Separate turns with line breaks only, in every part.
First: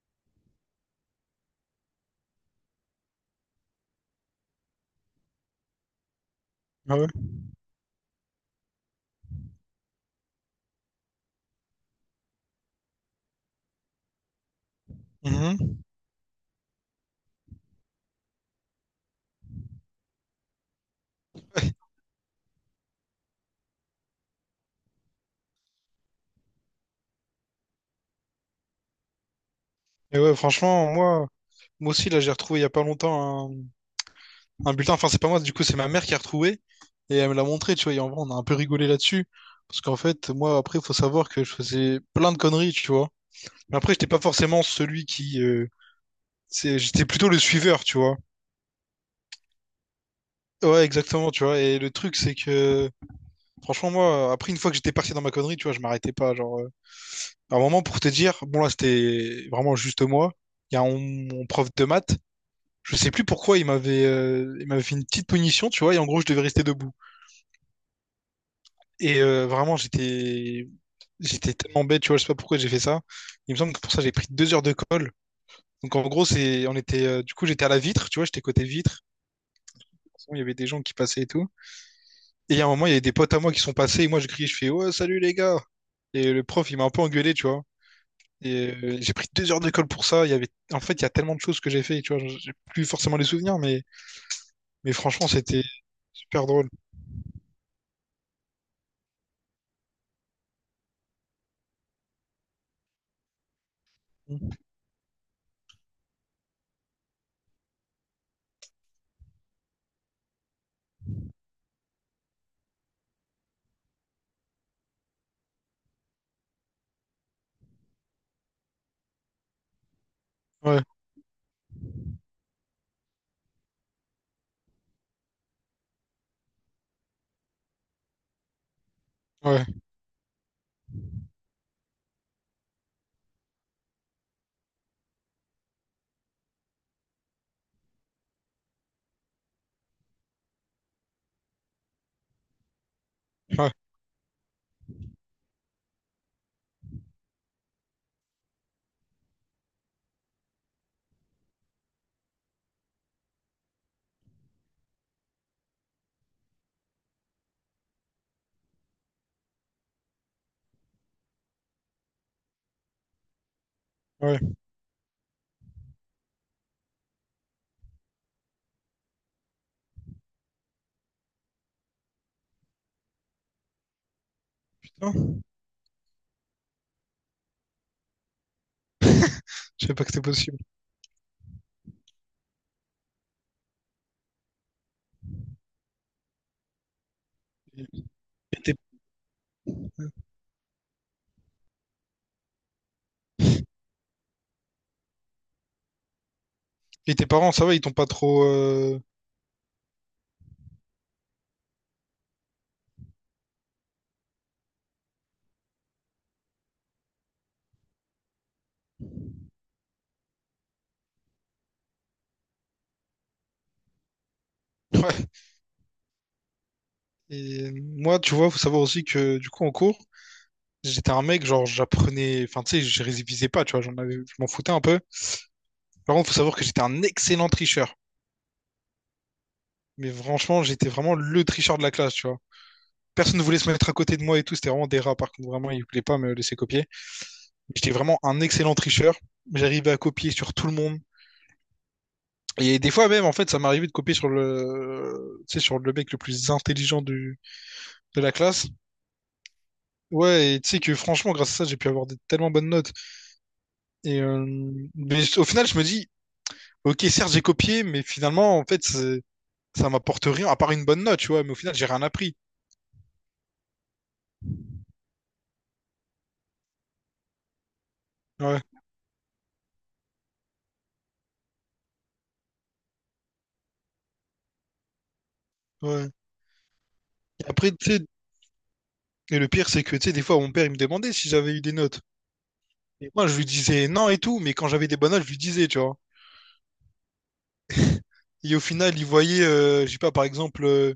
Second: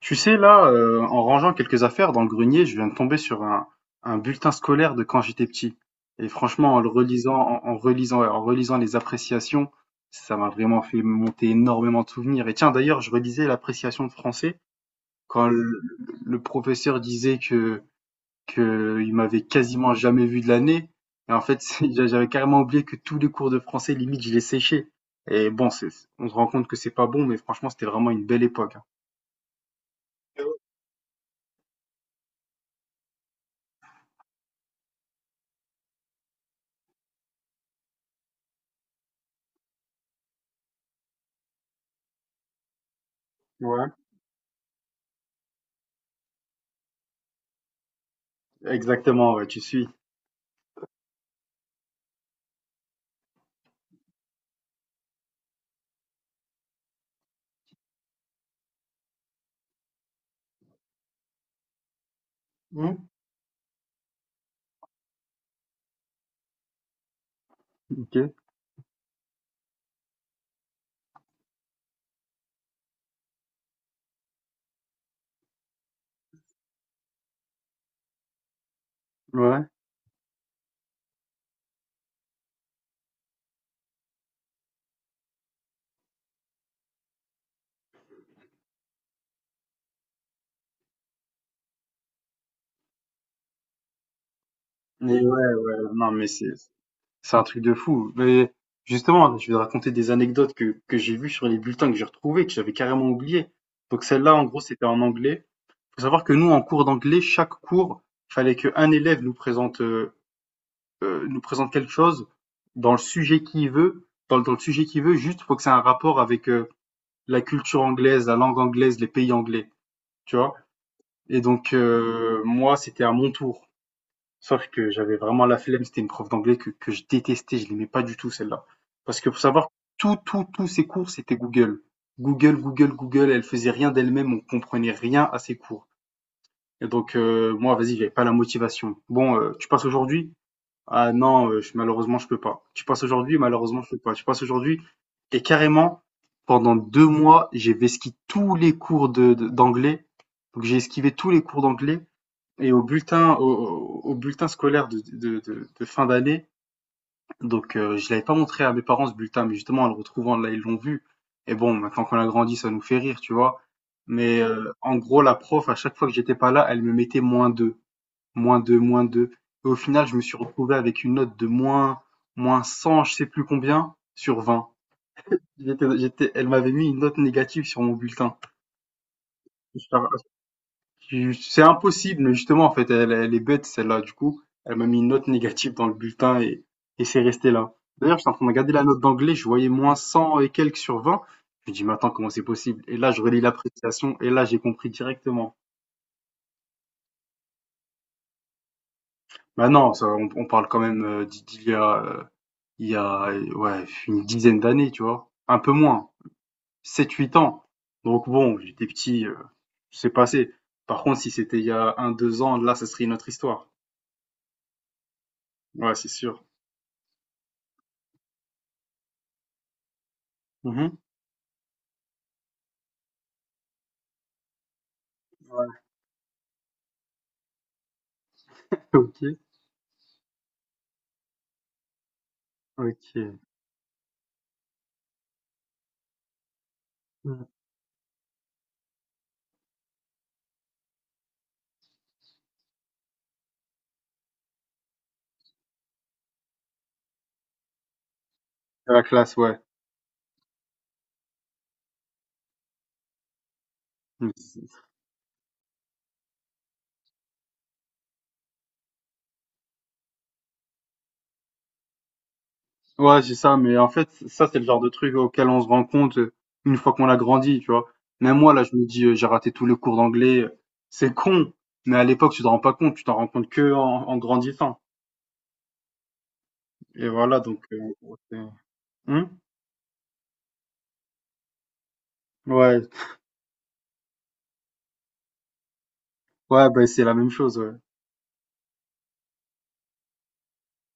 Tu sais, là, en rangeant quelques affaires dans le grenier, je viens de tomber sur un bulletin scolaire de quand j'étais petit. Et franchement, en le
Ah ouais.
relisant, en, en relisant, ouais, en relisant les appréciations, ça m'a vraiment fait monter énormément de souvenirs. Et tiens, d'ailleurs, je relisais l'appréciation de français quand
Mhm.
le professeur disait que il m'avait quasiment jamais vu de l'année. Et en fait, j'avais carrément oublié que tous les cours de français, limite, je les séchais. Et bon, on se rend compte que c'est pas bon, mais franchement, c'était vraiment une belle époque, hein.
Et ouais, franchement, moi aussi, là, j'ai retrouvé il y a pas longtemps un bulletin. Enfin, c'est pas moi, du coup, c'est ma mère qui a retrouvé. Et elle me l'a montré, tu vois. Et en vrai, on a un peu rigolé là-dessus. Parce qu'en fait, moi, après, il faut savoir que je faisais plein de conneries, tu vois. Mais
Ouais.
après, j'étais pas forcément celui qui, j'étais plutôt le suiveur, tu vois.
Exactement, ouais, tu suis.
Ouais, exactement, tu vois. Et le truc, c'est que. Franchement, moi, après, une fois que j'étais parti dans ma connerie, tu vois, je m'arrêtais pas. Genre, à un moment, pour te dire, bon, là, c'était vraiment juste moi. Il y a un- mon prof de maths, je
Hmm.
sais plus pourquoi il m'avait fait une petite punition, tu vois, et en gros je devais rester debout.
OK,
Et vraiment j'étais tellement bête, tu vois, je sais pas pourquoi j'ai fait ça. Il me semble que pour ça j'ai pris 2 heures de colle. Donc en gros c'est on était du coup j'étais à la vitre, tu vois, j'étais côté vitre.
ouais.
De toute façon, il y avait des gens qui passaient et tout. Et à un moment il y avait des potes à moi qui sont passés et moi je criais, je fais ouais salut les gars. Et le prof il m'a un peu engueulé, tu vois. Et j'ai pris deux heures de colle pour ça. Il y avait en fait il y a tellement de choses que j'ai fait, tu vois, j'ai plus forcément les souvenirs, mais
Mais ouais,
franchement c'était
non, mais
super
c'est
drôle.
c'est un truc de fou. Mais justement, je vais te raconter des anecdotes que j'ai vues sur les bulletins que j'ai retrouvés, que j'avais carrément oublié. Donc celle-là, en gros, c'était en anglais. Faut savoir que nous, en cours d'anglais, chaque cours, fallait qu'un élève nous présente quelque chose dans le sujet qu'il veut, dans le sujet qu'il veut. Juste, faut que c'est un rapport avec la culture anglaise, la langue anglaise, les pays anglais, tu vois.
Ouais.
Et donc moi, c'était à mon tour. Sauf que j'avais vraiment la flemme, c'était une prof d'anglais que je détestais, je l'aimais pas du tout celle-là. Parce que faut
Ouais,
savoir, tous ses cours, c'était Google. Google, Google, Google, elle faisait rien d'elle-même, on comprenait rien à ses cours. Et donc moi, vas-y, j'avais pas la motivation. Bon, tu passes aujourd'hui? Ah non, malheureusement, je peux pas. Tu passes aujourd'hui?
ouais,
Malheureusement, je peux pas. Tu passes aujourd'hui? Et carrément, pendant 2 mois, j'ai esquivé tous les cours d'anglais. Donc j'ai esquivé tous les cours d'anglais et au bulletin, au bulletin scolaire de fin d'année. Donc, je l'avais pas montré à mes parents ce bulletin, mais justement, en le retrouvant là, ils l'ont vu. Et bon, maintenant qu'on a grandi, ça nous fait rire, tu vois. Mais
ouais,
en gros, la prof, à chaque fois que j'étais pas là, elle me mettait -2, -2, -2. Et au final, je me suis retrouvé avec une note de moins 100, je sais plus combien, sur 20.
putain.
Elle m'avait mis une note négative sur mon bulletin.
Je savais pas que c'était possible.
C'est impossible, mais justement, en fait, elle est bête, celle-là. Du coup, elle m'a mis une note négative dans le bulletin et c'est resté là. D'ailleurs,
Et
j'étais en train de regarder
tes,
la note d'anglais, je voyais moins 100 et quelques sur vingt. Je me dis, mais attends, comment c'est possible? Et là, je relis l'appréciation et là, j'ai compris directement.
et tes parents, ça va, ils t'ont pas trop,
Bah non, ça, on parle quand même il y a ouais, une dizaine d'années, tu vois. Un peu moins, sept huit ans. Donc bon, j'étais petit, c'est passé. Par contre, si c'était il y a un, deux ans, là, ça serait une autre histoire.
ouais.
Ouais, c'est sûr.
Et moi, tu vois, faut savoir aussi que du coup, en cours,
Mhm.
j'étais un mec, genre, j'apprenais. Enfin, tu sais, je révisais pas, tu vois, je m'en foutais un peu. Par contre, faut savoir que j'étais un excellent tricheur.
OK,
Mais franchement, j'étais vraiment le tricheur de la classe, tu vois. Personne
OK.
ne voulait se mettre à côté de moi et tout, c'était vraiment des rats, par contre, vraiment, ils voulaient pas me laisser copier.
Mmh.
J'étais vraiment un excellent tricheur. J'arrivais à copier sur tout le monde. Et des fois même, en fait, ça m'arrivait de copier sur le, tu sais, sur le mec le plus intelligent de la classe.
La classe, ouais.
Ouais, et tu sais que franchement, grâce à ça, j'ai pu avoir des tellement bonnes notes. Et
Mmh.
mais au final, je me dis, ok, certes, j'ai copié, mais finalement, en fait, ça m'apporte rien, à part une bonne note, tu vois. Mais au final, j'ai rien appris.
Ouais, c'est ça, mais en fait, ça, c'est le genre de truc auquel on se rend compte, une fois qu'on a grandi, tu vois? Même moi,
Ouais,
là, je me dis: «J'ai raté tous les cours d'anglais», c'est con, mais à l'époque, tu t'en rends pas compte, tu t'en rends compte que en grandissant
ouais.
et voilà,
Et
donc
après, tu sais,
ouais, c'est mmh?
et le pire, c'est que, tu sais, des fois, mon père, il me demandait si j'avais eu des notes.
Ouais,
Et moi, je lui disais non et tout, mais quand j'avais des bonnes notes, je lui disais, tu vois.
ouais, bah, c'est la même chose, ouais.
Et au final, il voyait, je sais pas, par exemple,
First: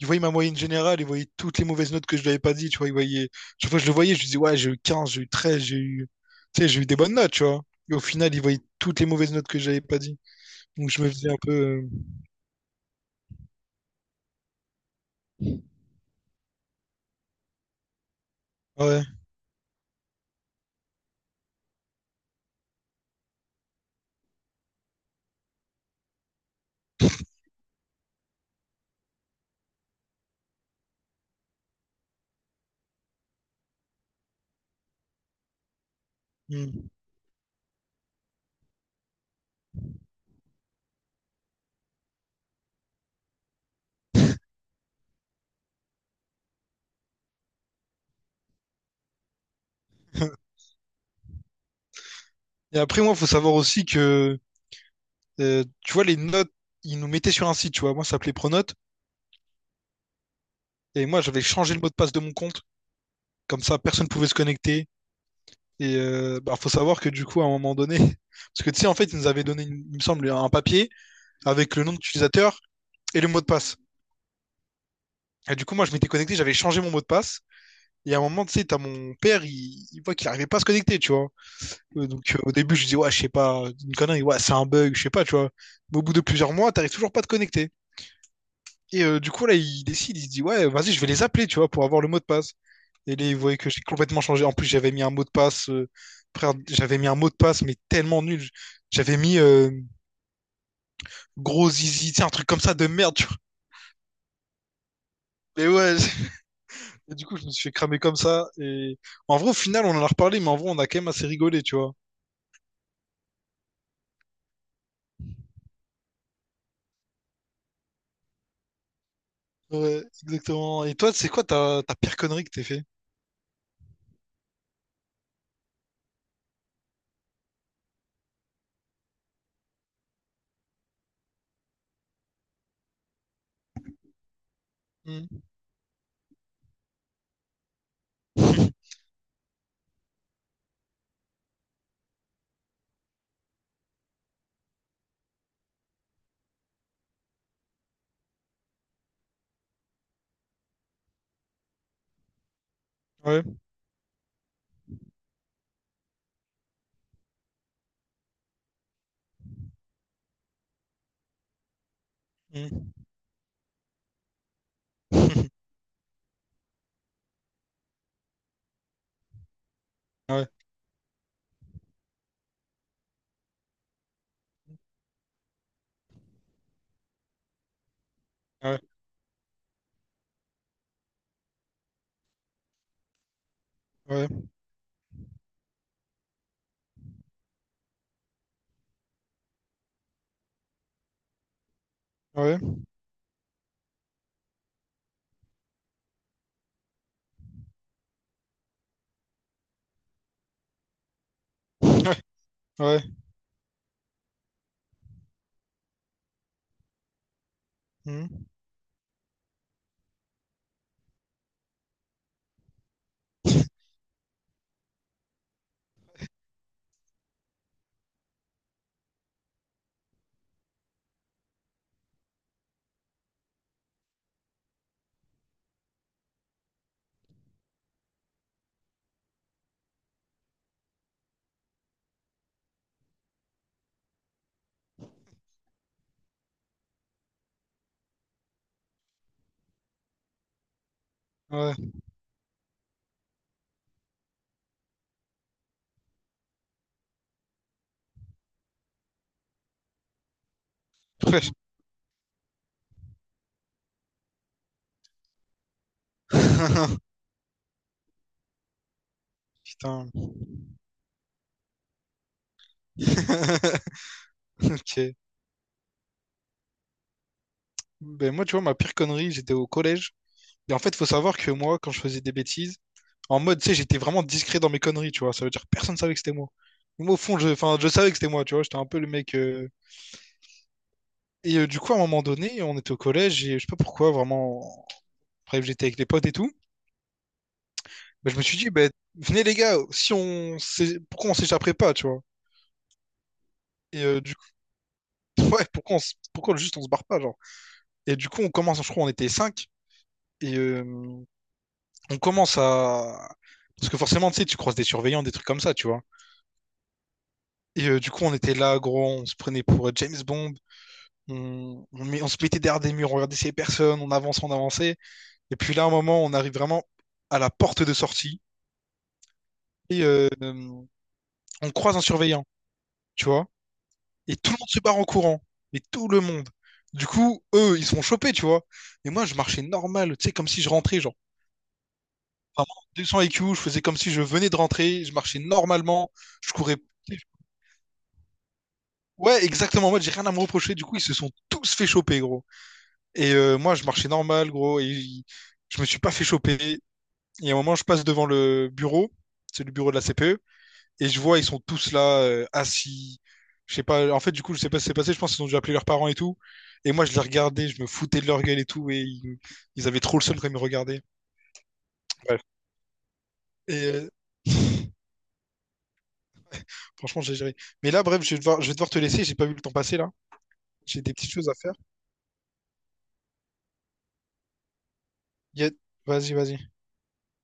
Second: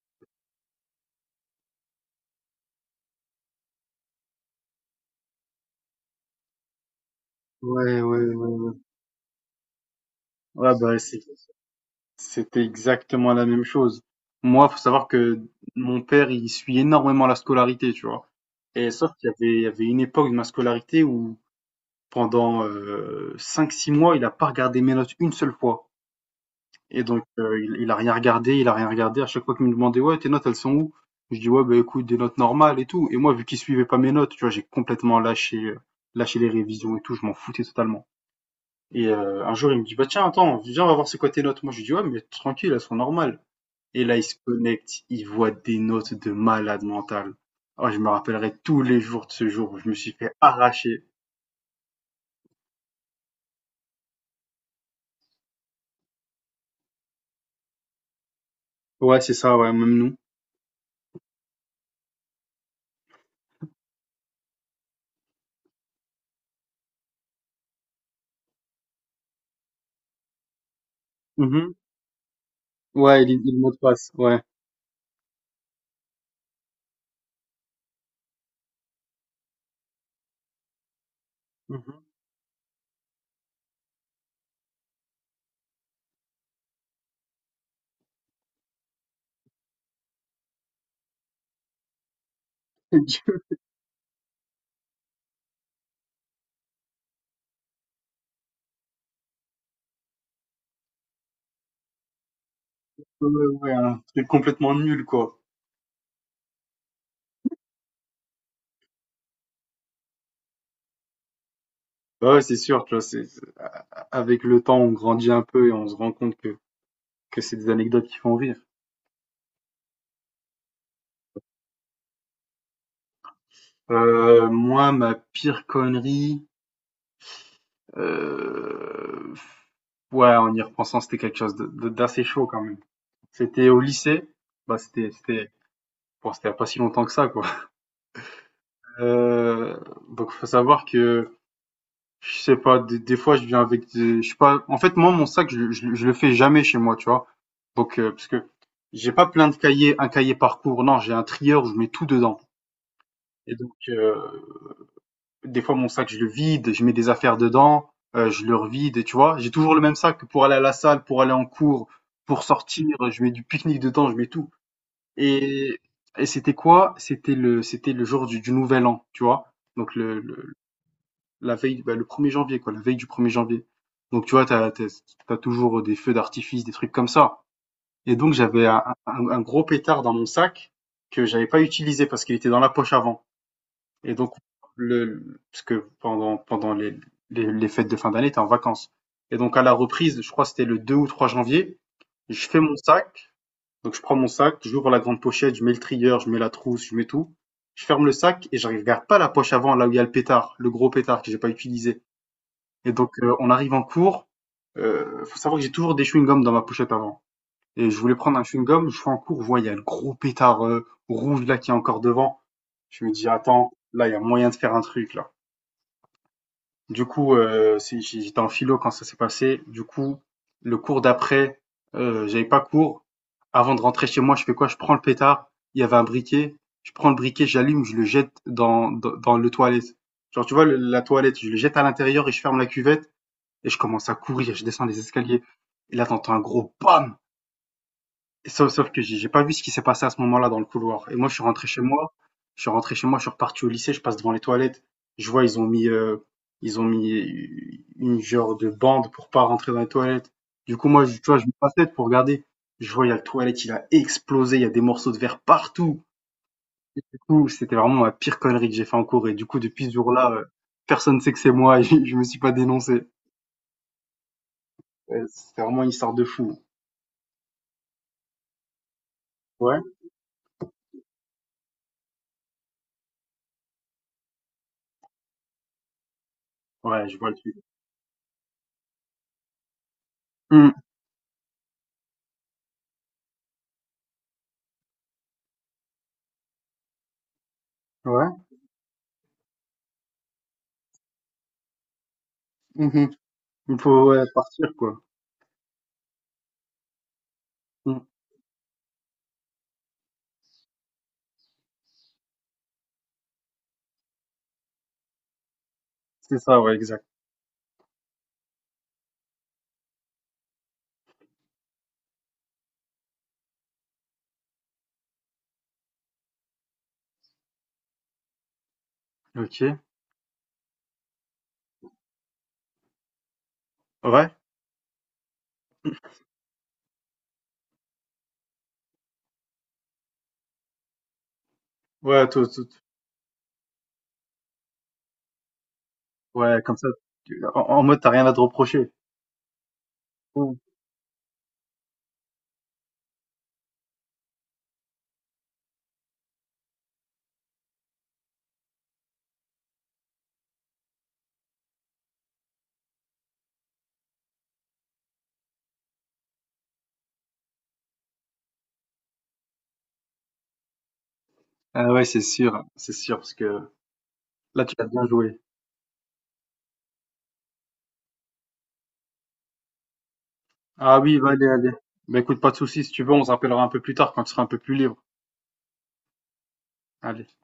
il voyait ma moyenne générale, il voyait toutes les mauvaises notes que je lui avais pas dit, tu vois, il voyait, chaque fois que je le voyais, je lui disais, ouais, j'ai eu 15 j'ai eu 13 j'ai eu, tu sais, j'ai eu des bonnes notes, tu vois. Et au
Ouais, ouais,
final, il voyait
ouais.
toutes les mauvaises notes que j'avais pas dit.
Ouais,
Donc,
bah,
je me
c'est
faisais un peu,
c'était exactement la même chose. Moi, faut savoir que mon père, il suit énormément la scolarité, tu vois? Et
ouais.
sauf qu'il y avait une époque de ma scolarité où pendant, 5-6 mois, il a pas regardé mes notes une seule fois. Et donc, il a rien regardé, il a rien regardé. À chaque fois qu'il me demandait: «Ouais, tes notes, elles sont où?» Je dis: «Ouais, bah, écoute, des notes normales et tout» et moi, vu qu'il suivait pas mes notes, tu vois, j'ai complètement lâché les
Hmm.
révisions et tout, je m'en foutais totalement. Et un jour, il me dit: «Bah, tiens, attends, viens, on va voir c'est quoi tes notes». Moi, je lui dis: «Ouais, mais tranquille, elles sont normales». Et là, il se connecte, il voit des notes de malade mental. Oh, je me rappellerai tous les jours de ce jour où je me suis fait arracher.
Et après, moi, faut savoir aussi que, tu vois, les notes, ils nous mettaient sur un site, tu vois. Moi, ça s'appelait Pronote.
Ouais, c'est ça, ouais, même nous.
Et moi, j'avais changé le mot de passe de mon compte. Comme ça, personne pouvait se connecter. Et bah, faut savoir que du coup, à un moment donné, parce que tu sais, en fait, ils nous avaient donné, il me semble, un papier
Mhm.
avec le nom d'utilisateur et
Ouais,
le
il,
mot de
il mot de
passe.
passe, ouais.
Et du coup, moi, je m'étais connecté, j'avais changé mon mot de passe. Et à un moment, tu sais, t'as mon père, il voit qu'il arrivait pas à se connecter, tu vois.
Mhm.
Donc, au début, je dis, ouais, je sais pas, une connerie, ouais, c'est un bug, je sais pas, tu vois. Mais au bout de plusieurs mois, t'arrives toujours pas à te connecter. Et du coup, là, il décide, il se dit, ouais, vas-y, je vais les appeler, tu vois, pour avoir le mot de passe. Et
Du
là, il
coup,
voyait que j'ai complètement changé. En plus, j'avais mis un mot de passe, frère, j'avais mis un mot de passe, mais tellement nul. J'avais mis gros zizi, tu sais, un truc comme ça de merde, tu
ouais,
vois.
ouais, hein. C'est complètement nul, quoi.
Mais ouais, et du coup, je me suis fait cramer comme ça. Et en vrai, au final, on en a reparlé, mais en vrai, on a quand même assez rigolé, tu vois.
Bah ouais, c'est sûr, tu vois, avec le temps, on grandit un peu et on se rend compte que c'est des anecdotes qui font rire.
Ouais, exactement. Et toi, c'est quoi ta pire connerie que t'es fait?
Moi, ma pire connerie, euh, ouais, en y repensant, c'était quelque chose d'assez chaud quand même. C'était au lycée. Bah, c'était
Hmm.
c'était bon, c'était il y a pas si longtemps que ça, quoi. Heu, donc faut savoir que, je sais pas, des fois, je viens avec des je sais pas en fait, moi, mon sac, je le fais jamais chez moi, tu vois? Donc parce que j'ai pas plein de cahiers un cahier par cours, non, j'ai un trieur où je mets tout dedans
Ouais.
et donc des fois, mon sac, je le vide, je mets des affaires dedans, je le revide et tu vois? J'ai toujours le même sac pour aller à la salle, pour aller en cours, pour sortir,
Hmm.
je mets du pique-nique dedans, je mets tout. Et et c'était quoi? C'était le jour du nouvel an, tu vois? Donc
Ouais.
le la veille, bah, le 1er janvier, quoi, la veille du 1er janvier. Donc tu vois, t'as t'as tu toujours des feux d'artifice, des trucs comme ça. Et donc j'avais
Ouais.
un gros pétard dans mon sac que j'avais pas utilisé parce qu'il était dans la poche avant. Et
Ouais.
donc le parce que pendant les fêtes de fin d'année, t'es en vacances. Et donc à la reprise, je crois que c'était le 2 ou 3 janvier, je
Ouais.
fais mon sac donc je prends mon sac, j'ouvre la grande pochette, je mets le trieur, je mets la trousse, je mets tout. Je ferme le sac et je regarde pas la poche avant, là où il y a le pétard, le gros pétard que j'ai pas utilisé.
Ouais.
Et
Ouais.
donc on arrive en cours. Faut savoir que j'ai toujours des chewing-gums dans ma pochette avant. Et je voulais prendre un
Hmm.
chewing-gum, je suis en cours, je vois il y a le gros pétard rouge là qui est encore devant. Je me dis attends, là il y a moyen de faire un truc là. Du coup, j'étais en philo quand ça s'est passé. Du coup, le cours d'après, j'avais pas cours. Avant de rentrer chez moi, je fais quoi? Je prends le pétard. Il y avait un briquet. Je prends le briquet, j'allume, je le jette dans le toilette. Genre, tu vois, la toilette, je le jette à l'intérieur et je ferme la cuvette et je commence à courir. Je descends les escaliers. Et là, t'entends un gros bam! Sauf que j'ai pas vu ce qui s'est passé à ce moment-là dans le couloir. Et moi, je suis rentré chez
Ouais.
moi. Je suis rentré chez moi, je suis reparti au lycée, je passe devant les toilettes. Je vois, ils ont mis une genre de bande pour pas rentrer dans les toilettes. Du coup, moi, tu vois, je me
Ouais.
passe tête pour regarder. Je vois, il y a le toilette, il a explosé, il y a des morceaux de verre partout. Et du coup, c'était vraiment la pire connerie que j'ai fait en cours. Et du coup, depuis ce
Putain.
jour-là, personne ne sait que c'est moi. et je me suis pas dénoncé.
Ok.
Ouais, c'est vraiment une histoire de fou.
Ben moi, tu vois, ma pire connerie, j'étais au
Ouais.
collège. Et en fait, faut savoir que moi, quand je faisais des bêtises, en mode, tu sais, j'étais vraiment discret dans mes conneries, tu vois. Ça veut dire que personne savait que c'était moi.
Ouais,
Moi,
je
au
vois le
fond, je,
truc.
enfin, je savais que c'était moi, tu vois. J'étais un peu le mec.
Hum.
Et du coup, à un moment donné, on était au collège et je sais pas pourquoi, vraiment. Bref, j'étais avec les potes et tout.
Ouais.
Bah, je me suis dit, bah, venez les gars, si on s'é- pourquoi on s'échapperait pas, tu vois.
Mhm. Il
Et
faut ouais,
du coup,
partir quoi.
ouais, pourquoi, pourquoi juste on se barre pas, genre.
Mm.
Et du coup, on commence, je crois, on était cinq. Et on commence à. Parce que forcément, tu sais, tu croises des surveillants, des trucs comme ça, tu vois.
C'est ça, ouais, exact.
Et du coup, on était là, gros, on se prenait pour James Bond. On se mettait derrière des murs, on regardait ces personnes, on avançait, on avançait. Et puis là, à un moment, on arrive vraiment à la porte de sortie.
OK.
Et on croise un surveillant, tu vois.
Ouais.
Et tout le monde se barre en courant. Mais tout le monde. Du coup, eux, ils sont chopés, tu vois. Et moi, je marchais normal, tu sais, comme si je rentrais, genre.
Ouais, tout, tout.
Vraiment, 200 IQ, je faisais comme si je venais de rentrer, je marchais normalement, je
Ouais,
courais.
comme ça, en mode t'as rien à te reprocher.
Ouais, exactement, moi, j'ai rien à me
Mm.
reprocher. Du coup, ils se sont tous fait choper, gros. Et moi, je marchais normal, gros, je me suis pas fait choper. Et à un moment, je passe devant le bureau, c'est le bureau de la CPE, et je vois, ils sont tous là, assis. Je sais pas, en fait, du coup, je sais pas ce qui s'est passé, je pense qu'ils ont dû appeler leurs parents et tout. Et moi, je les regardais, je me foutais de leur gueule et tout, et ils avaient trop le seum quand ils me regardaient.
Ah ouais,
Bref.
c'est sûr, parce que
Et euh,
là tu as bien joué.
franchement, j'ai géré. Mais là, bref, je vais devoir te laisser, j'ai pas vu le temps passer là.
Ah
J'ai des
oui,
petites
va allez,
choses à
allez.
faire.
Bah écoute, pas de soucis, si tu veux, on se rappellera un peu plus tard quand tu seras un peu plus libre.
Y a- Vas-y, vas-y.
Allez.